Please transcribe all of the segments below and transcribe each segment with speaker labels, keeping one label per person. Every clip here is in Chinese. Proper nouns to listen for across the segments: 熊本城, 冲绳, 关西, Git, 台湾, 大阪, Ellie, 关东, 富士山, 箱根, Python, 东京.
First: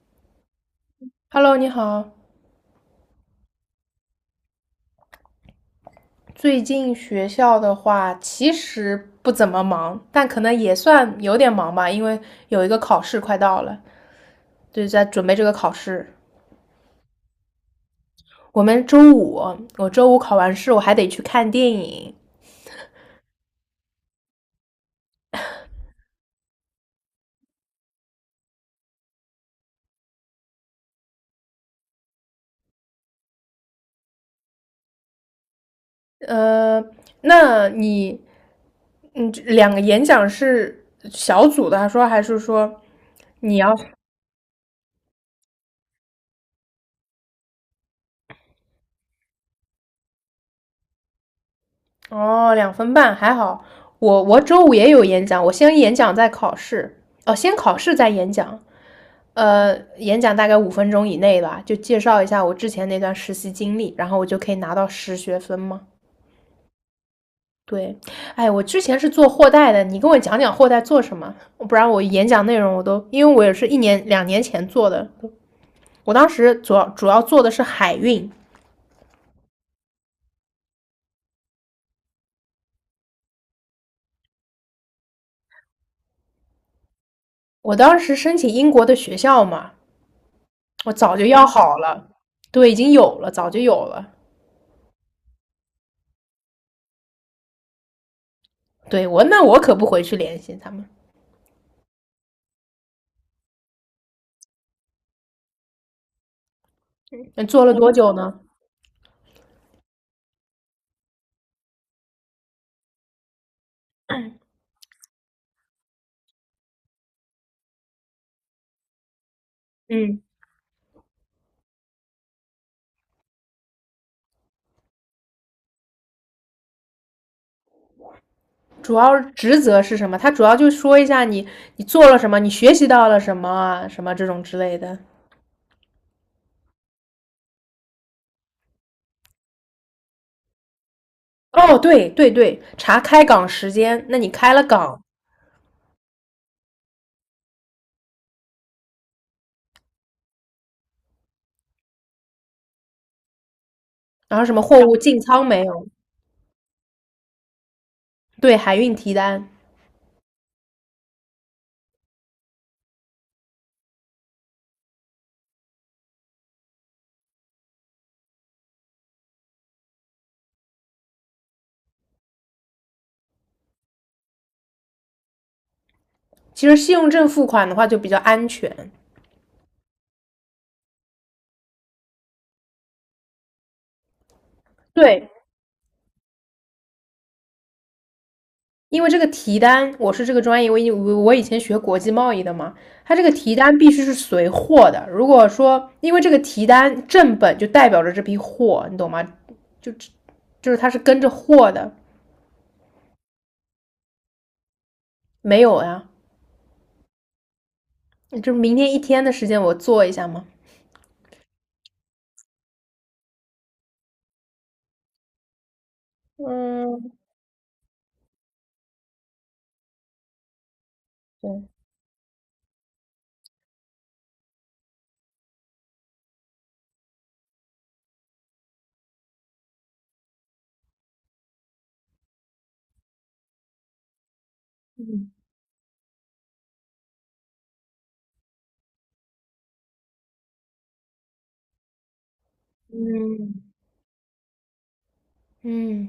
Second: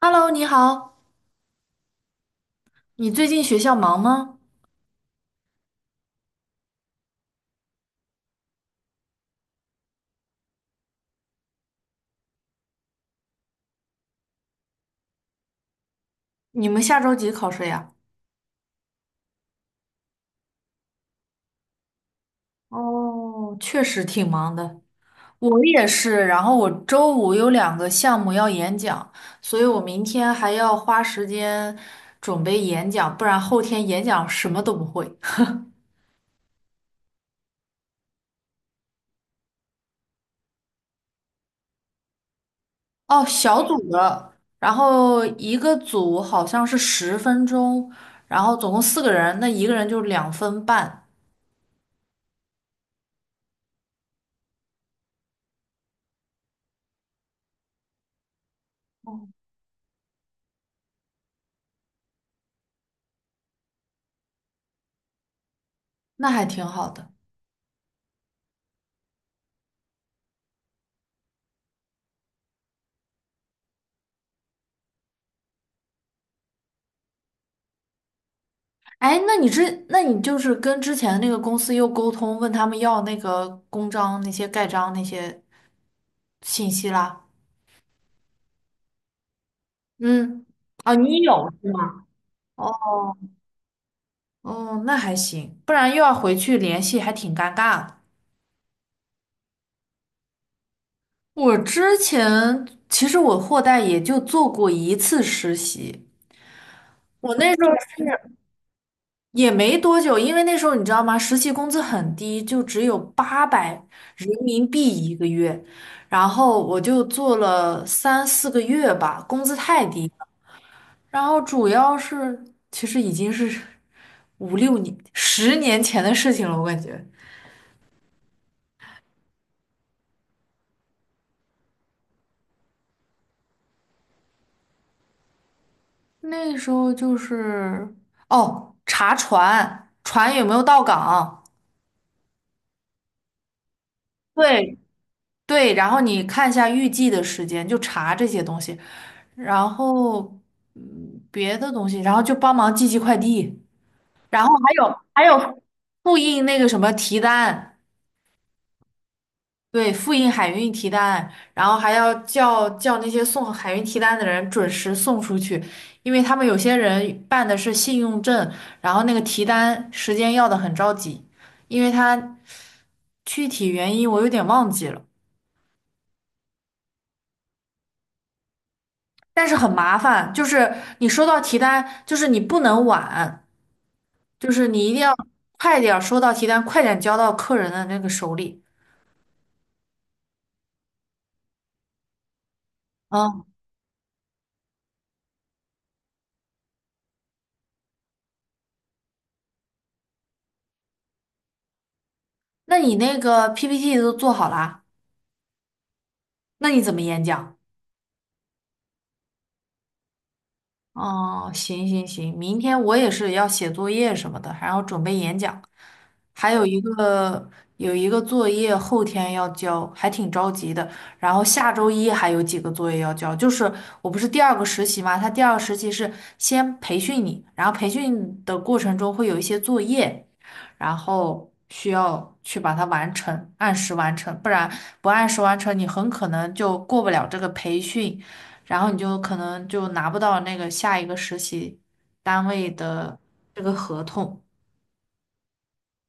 Speaker 1: Hello，你好，
Speaker 2: Hello，你好。
Speaker 1: 你最近学校忙吗？
Speaker 2: 最近学校的话，其实不怎么忙，但可能也算有点忙吧，因为有一个考试快到了，就是在准备这个考试。
Speaker 1: 你们下周几考试呀？
Speaker 2: 我们周五，我周五考完试，我还得去看电影。
Speaker 1: 哦，确实挺忙的，我也是。然后我周五有两个项目要演讲，所以我明天还要花时间准备演讲，不然后天演讲什么都不会。
Speaker 2: 呃，那你，2个演讲是小组的，还说还是说
Speaker 1: 哦，
Speaker 2: 你
Speaker 1: 小
Speaker 2: 要？
Speaker 1: 组的，然后一个组好像是十分钟，然后总共四个人，那一个人就2分半，
Speaker 2: 哦，2分半还好。我周五也有演讲，我先演讲再考试。哦，先考试再演讲。演讲大概5分钟以内吧，就介绍一下我之前那段实习经历，然后我就可以拿到实学分吗？
Speaker 1: 那还挺好的。
Speaker 2: 对。哎，我之前是做货代的，你跟我讲讲货代做什么，不然我演讲内容我都，因为我也是1年2年前做的，我当时主要做的是海运，
Speaker 1: 哎，那你就是跟之前那个公司又沟通，问他们要那个公章、那些盖章那些信息啦。
Speaker 2: 我当时申请英国的学校嘛，
Speaker 1: 嗯，
Speaker 2: 我
Speaker 1: 啊，
Speaker 2: 早
Speaker 1: 你
Speaker 2: 就要
Speaker 1: 有是
Speaker 2: 好
Speaker 1: 吗？
Speaker 2: 了，对，已经
Speaker 1: 哦
Speaker 2: 有了，早就有了。
Speaker 1: 哦，那还行，不然又要回去联系，还挺尴尬的。
Speaker 2: 对,那我可不回去联系他们，
Speaker 1: 我之前其实我货代也就做过一次实习，我那时
Speaker 2: 做
Speaker 1: 候
Speaker 2: 了多久
Speaker 1: 是
Speaker 2: 呢？
Speaker 1: 也没多久，因为那时候你知道吗？实习工资很低，就只有800人民币一个月，然后我就做了3、4个月吧，工资太低
Speaker 2: 嗯，
Speaker 1: 了。然后主要是，其实已经是5、6年、10年前的事情了，我感觉
Speaker 2: 主要职责是什么？他主要就说一下你做了什么，你学习到了什么啊，什么这种之类的。
Speaker 1: 那时候就是哦，查船，船有没有到港，
Speaker 2: 哦，对对对，查开港时间，那你开了
Speaker 1: 对
Speaker 2: 港，
Speaker 1: 对，然后你看一下预计的时间，就查这些东西。然后别的东西，然后就帮忙寄寄快递，
Speaker 2: 然
Speaker 1: 然
Speaker 2: 后
Speaker 1: 后
Speaker 2: 什么
Speaker 1: 还
Speaker 2: 货物
Speaker 1: 有
Speaker 2: 进
Speaker 1: 还
Speaker 2: 仓
Speaker 1: 有
Speaker 2: 没有？
Speaker 1: 复印那个什么提单，
Speaker 2: 对，海运提单。
Speaker 1: 对，复印海运提单，然后还要叫那些送海运提单的人准时送出去，因为他们有些人办的是信用证，然后那个提单时间要的很着急，因为他具体原因我有点忘记了。
Speaker 2: 其实信用证付款的话就比较安全，
Speaker 1: 但是很麻烦，就是你收到提单，就是你不能晚，就是你一定要
Speaker 2: 对，
Speaker 1: 快点儿收到提单，快点交到客人的那个手里。
Speaker 2: 因为这个提单，我是这个专业，我以前学国际贸易的嘛，它这个
Speaker 1: 嗯，
Speaker 2: 提单必须是随货的。如果说因为这个提单正本就代表着这批货，你懂吗？就就是它是跟着货的，
Speaker 1: 那你那个 PPT 都做好啦？
Speaker 2: 没有呀，
Speaker 1: 那你怎么演讲？
Speaker 2: 就是明天一天的时间我做一下吗？
Speaker 1: 哦，行行行，明天我也是要写作业什么的，还要准备演讲。还有一
Speaker 2: 嗯，
Speaker 1: 个有一个作业后天要交，还挺着急的。然后
Speaker 2: 对，
Speaker 1: 下周一还有几个作业要交，就是我不是第二个实习嘛，他第二个实习是先培训你，然后培训的过程中会有一些作业，然后需要去把它完成，按时完成，不然不按
Speaker 2: 嗯
Speaker 1: 时完成，你很可能就过不了这个培训，然后你就可能就拿不到那个下一个实习单位的这个合同。
Speaker 2: 嗯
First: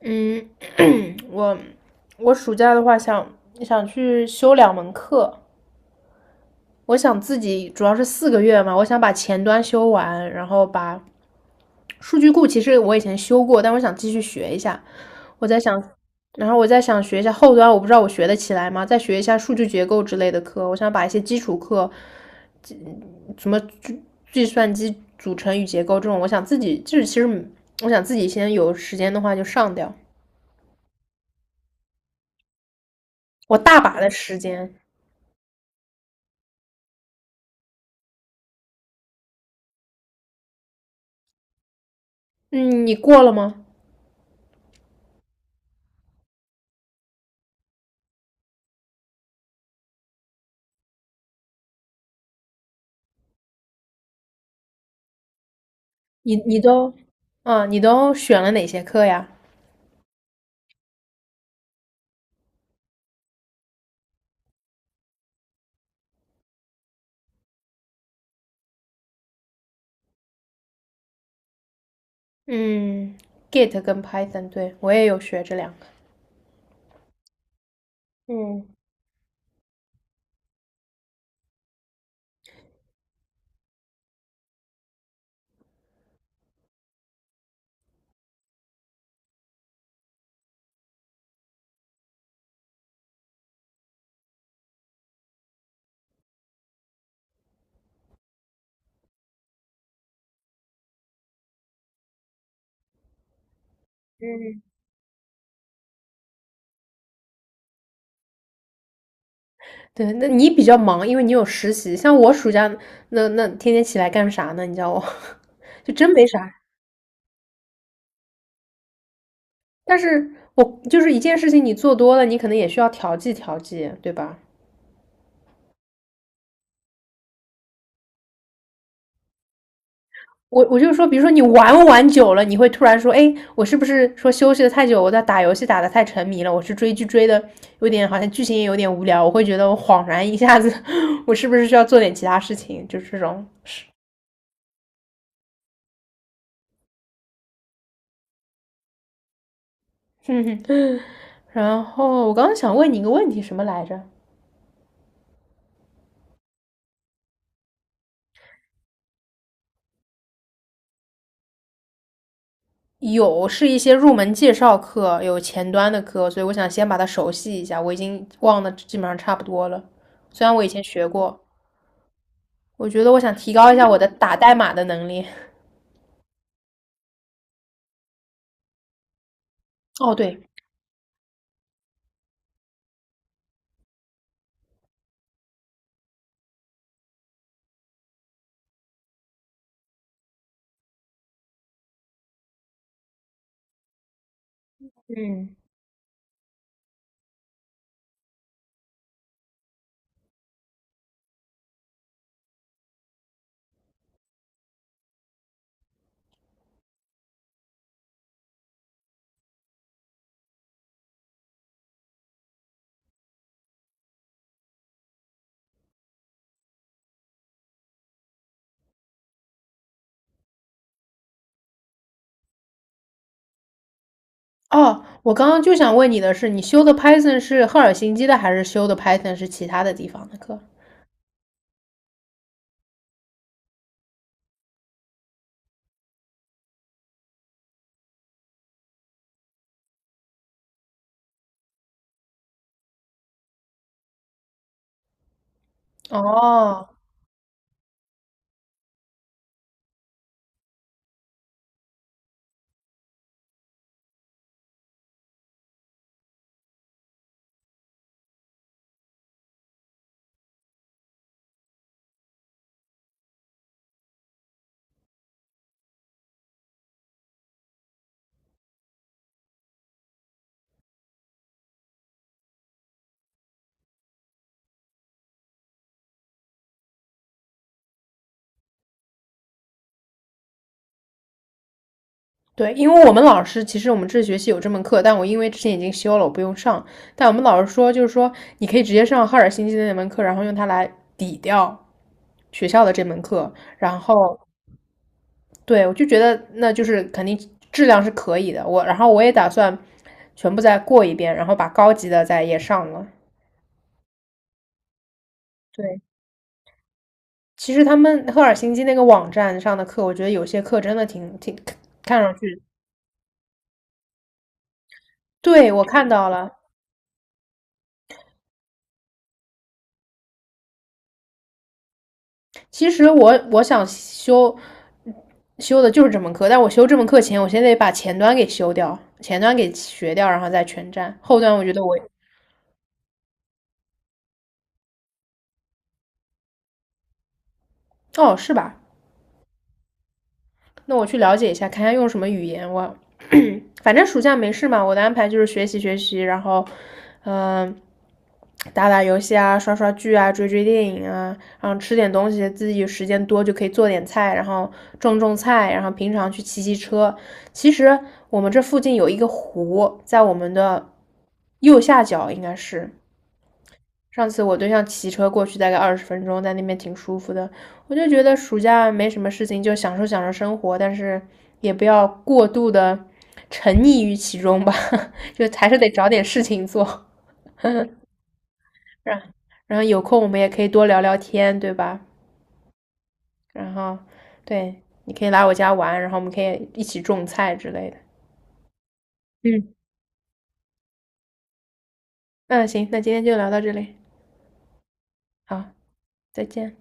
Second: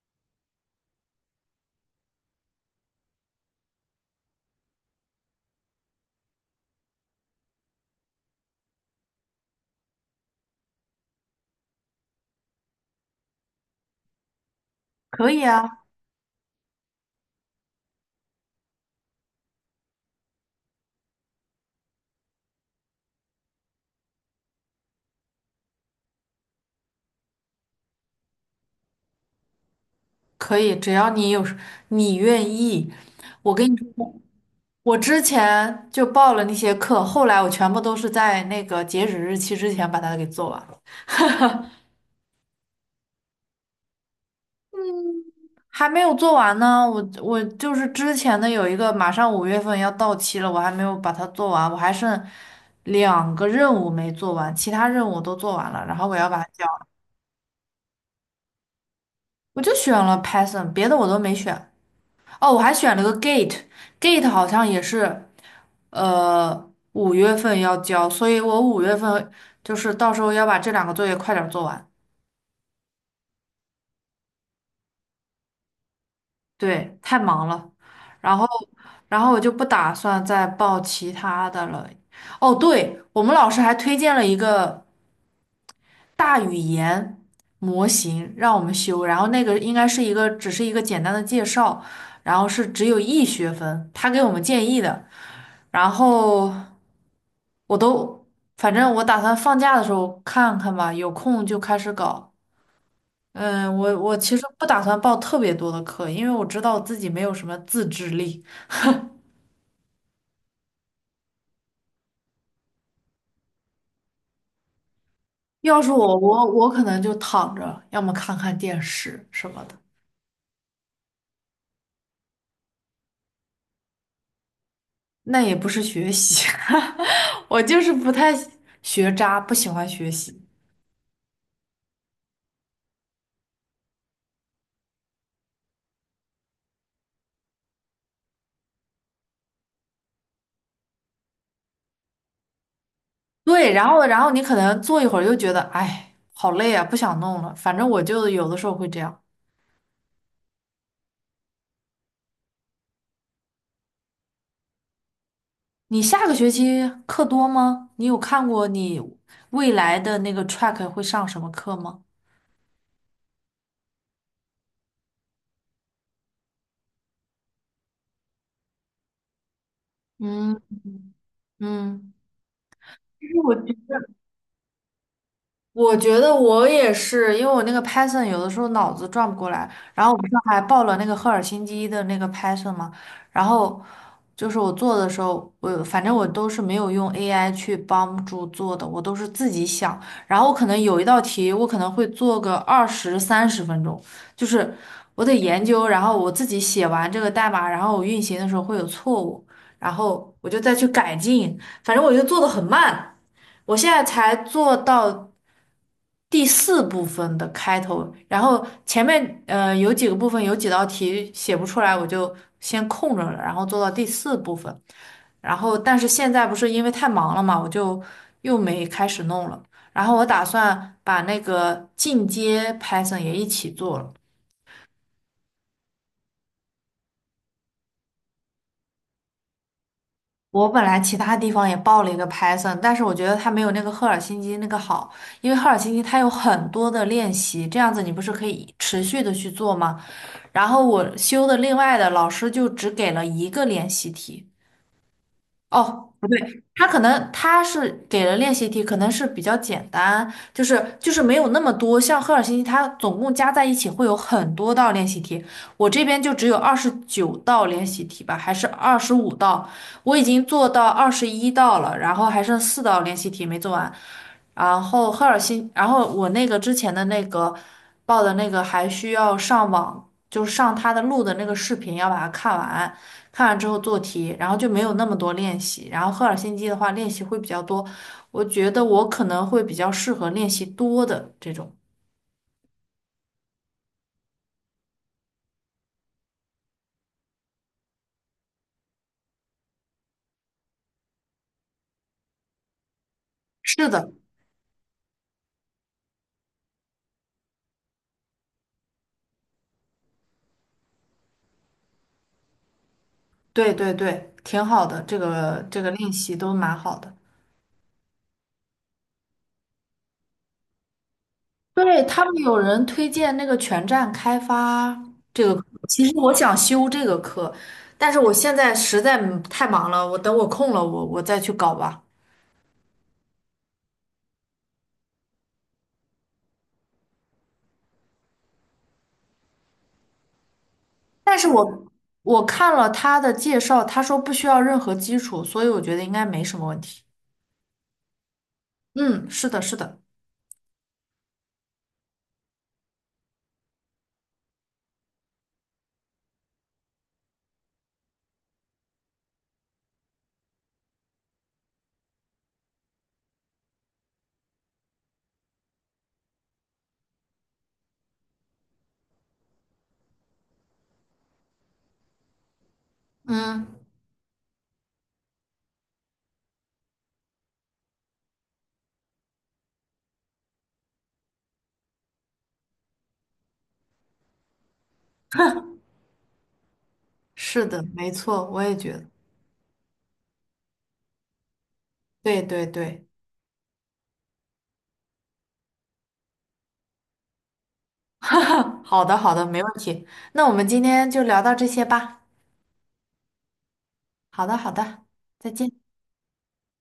Speaker 2: 嗯，我我暑假的话想去修2门课，我想自己主要是4个月嘛，我想把前端修完，然后把数据库其实我以前修过，但我想继续学一下。
Speaker 1: 可以
Speaker 2: 我在想，
Speaker 1: 啊。
Speaker 2: 然后我在想学一下后端，我不知道我学得起来吗？再学一下数据结构之类的课，我想把一些基础课什么计算机组成与结构这种，我想自己就是其实我想自己先有时间的话就上掉，
Speaker 1: 可以，只要你有时你愿意。我
Speaker 2: 我
Speaker 1: 跟你
Speaker 2: 大把的
Speaker 1: 说，
Speaker 2: 时间。
Speaker 1: 我之前就报了那些课，后来我全部都是在那个截止日期之前把它给做完了。
Speaker 2: 嗯，你过了吗？
Speaker 1: 还没有做完呢。我就是之前的有一个马上五月份要到期了，我还没有把它做完，我还剩两个任务没做完，其他任务我都做完了，然后我要
Speaker 2: 你
Speaker 1: 把它
Speaker 2: 你
Speaker 1: 交。
Speaker 2: 都，啊，你都选了哪些课呀？
Speaker 1: 我就选了 Python，别的我都没选。哦，我还选了个 Gate，Gate 好像也是。五月份要交，所以我五月份就是到时候要把这两个作业快点儿做完。
Speaker 2: 嗯，Git 跟 Python,对，我也有学这两个。
Speaker 1: 对，太忙了，然后，
Speaker 2: 嗯
Speaker 1: 然后我就不打算再报其他的了。哦，对，我们老师还推荐了一个大语言模型让我们修，然后那个应该是一个只是一个简单的介绍，然后是只有一学分，他给我们建议的，然后我都，反正我打算放假的时候看看吧，有空就开始搞。嗯，我其实
Speaker 2: 嗯，
Speaker 1: 不打算报特别多的课，因为我知道自己没有什么自制力。
Speaker 2: 对，那你比较忙，因为你有实习。像我暑假那天天起来干啥呢？你叫我，
Speaker 1: 要 是
Speaker 2: 就真
Speaker 1: 我，
Speaker 2: 没
Speaker 1: 我
Speaker 2: 啥。
Speaker 1: 我可能就躺着，要么看看电视什么的。
Speaker 2: 但是我就是一件事情，你做多了，你可能也需要调剂调剂，对吧？
Speaker 1: 那也不是学习，我就是不太喜学渣，不喜欢学习。
Speaker 2: 我就说，比如说你玩玩久了，你会突然说，哎，我是不是说休息的太久，我在打游戏打的太沉迷了，我是追剧追的有点好像剧情也有点无聊，我会觉得我恍然一下子，我是不是需要做点其他事情？就是这种。
Speaker 1: 对，然后你可能坐一会儿又觉得，哎，好累啊，不想弄了。反正我就有的时候会这样。
Speaker 2: 嗯，然后我刚刚想问你一个问题，什么来着？
Speaker 1: 你下个学期课多吗？你有看过你未来的那个 track 会上什么课吗？
Speaker 2: 有是一些入门介绍课，有前端的课，所以我想先把它熟悉一下。我已经忘的基本上差不多了，虽然
Speaker 1: 嗯
Speaker 2: 我以前学过，
Speaker 1: 嗯。
Speaker 2: 我觉得我
Speaker 1: 其
Speaker 2: 想
Speaker 1: 实
Speaker 2: 提
Speaker 1: 我觉
Speaker 2: 高一下我
Speaker 1: 得。
Speaker 2: 的打代码的能力。
Speaker 1: 我觉得我也是，因为我那个 Python 有的时候脑子转不过来，然后
Speaker 2: 哦，
Speaker 1: 我不是
Speaker 2: 对，
Speaker 1: 还报了那个赫尔辛基的那个 Python 嘛，然后就是我做的时候，我反正我都是没有用 AI 去帮助做的，我都是自己想，然后可能有一道题我可能会做个20、30分钟，就是我得
Speaker 2: 嗯，
Speaker 1: 研究，然后我自己写完这个代码，然后我运行的时候会有错误，然后我就再去改进，反正我就做的很慢。我现在才做到第四部分的开头，然后前面有几个部分有几道题写不出来，我就先空着了，然后做到第四部分，然后但是现在不是因为太忙了嘛，我就又没开始弄了，然后我打算把那个进阶 Python 也一起做了。
Speaker 2: 哦，我刚刚就想问你的是，你修的 Python 是赫尔辛基的，还是修的 Python 是其他的地方的课？
Speaker 1: 我本来其他地方也报了一个 Python，但是我觉得它没有那个赫尔辛基那个好，因为赫尔辛基它有很多的练习，这样子你不是可以持续的去做吗？然后我修的另外的老师就只给了一个练习题，哦，不对，他
Speaker 2: 哦，
Speaker 1: 可能他是给了练习题，可能是比较简单，就是没有那么多。像赫尔辛基，它总共加在一起会有很多道练习题，我这边就只有29道练习题吧，还是25道，我已经做到21道了，然后还剩四道练习题没做完。然后我那个之前的那个报的那个还需要上网就是上他的录的那个视频，要把它看完，看完之后做题，然后就没有那么多练习。然后赫尔辛基的话，练习会比较多，我觉得我可能会比较适合练习多的这种。
Speaker 2: 对，因为我们老师其实我们这学期有这门课，但我因为之前已经修了，我不用上。但我们老师说，就是说你可以直接上赫尔辛基的那门课，然后用它来抵掉学校的这门课。
Speaker 1: 是
Speaker 2: 然
Speaker 1: 的，
Speaker 2: 后，对，我就觉得那就是肯定质量是可以的。我，然后我也打算全部再过一遍，然后把高级的再也上了。
Speaker 1: 对对对，挺好的，这个
Speaker 2: 对。
Speaker 1: 练习都蛮好的。
Speaker 2: 其实他们赫尔辛基那个网站上的课，我觉得有些课真的挺
Speaker 1: 对，
Speaker 2: 看
Speaker 1: 他们
Speaker 2: 上
Speaker 1: 有
Speaker 2: 去，
Speaker 1: 人推荐那个全站开发这个课，
Speaker 2: 对，我
Speaker 1: 其
Speaker 2: 看
Speaker 1: 实
Speaker 2: 到
Speaker 1: 我想
Speaker 2: 了。
Speaker 1: 修这个课，但是我现在实在太忙了，我等我空了，我再去搞吧。
Speaker 2: 其实我想修的就是这门课，但我修这门课前，我先得把前端给修掉，前端给学掉，然后再全站。
Speaker 1: 但
Speaker 2: 后
Speaker 1: 是
Speaker 2: 端我觉得
Speaker 1: 我
Speaker 2: 我，
Speaker 1: 我看了他的介绍，他说不需要任何基础，所以我觉得应该没什么问题。
Speaker 2: 哦，是吧？
Speaker 1: 嗯，是的，是的，
Speaker 2: 那我去了解一下，看一下用什么语言，我反正暑假没事嘛，我的安排就是学习学习，然后，嗯、呃打打游戏啊，刷刷剧啊，追追电影啊，然后吃点东西，自己时间多就可以做点菜，然后种种菜，然后平常去骑骑车。其实我们这附近有一个湖，在我们的右下角应该是，
Speaker 1: 嗯，
Speaker 2: 上次我对象骑车过去大概20分钟，在那边挺舒服的。我就觉得暑假没什么事情，就享受享受生活，但是也不要过度的沉溺于其中吧，就还是得找点事情做。
Speaker 1: 是的，没错，我也觉得，
Speaker 2: 然然后有空我们也可以多聊聊天，对吧？
Speaker 1: 对对对，
Speaker 2: 然后对，你可以来我家玩，然后我们可以一起种菜之类的。
Speaker 1: 好的好的，没问
Speaker 2: 嗯，
Speaker 1: 题。那我们今天就聊到这些吧。
Speaker 2: 嗯，行，那今天就聊到这里，
Speaker 1: 好的好的，再见。
Speaker 2: 好，再见。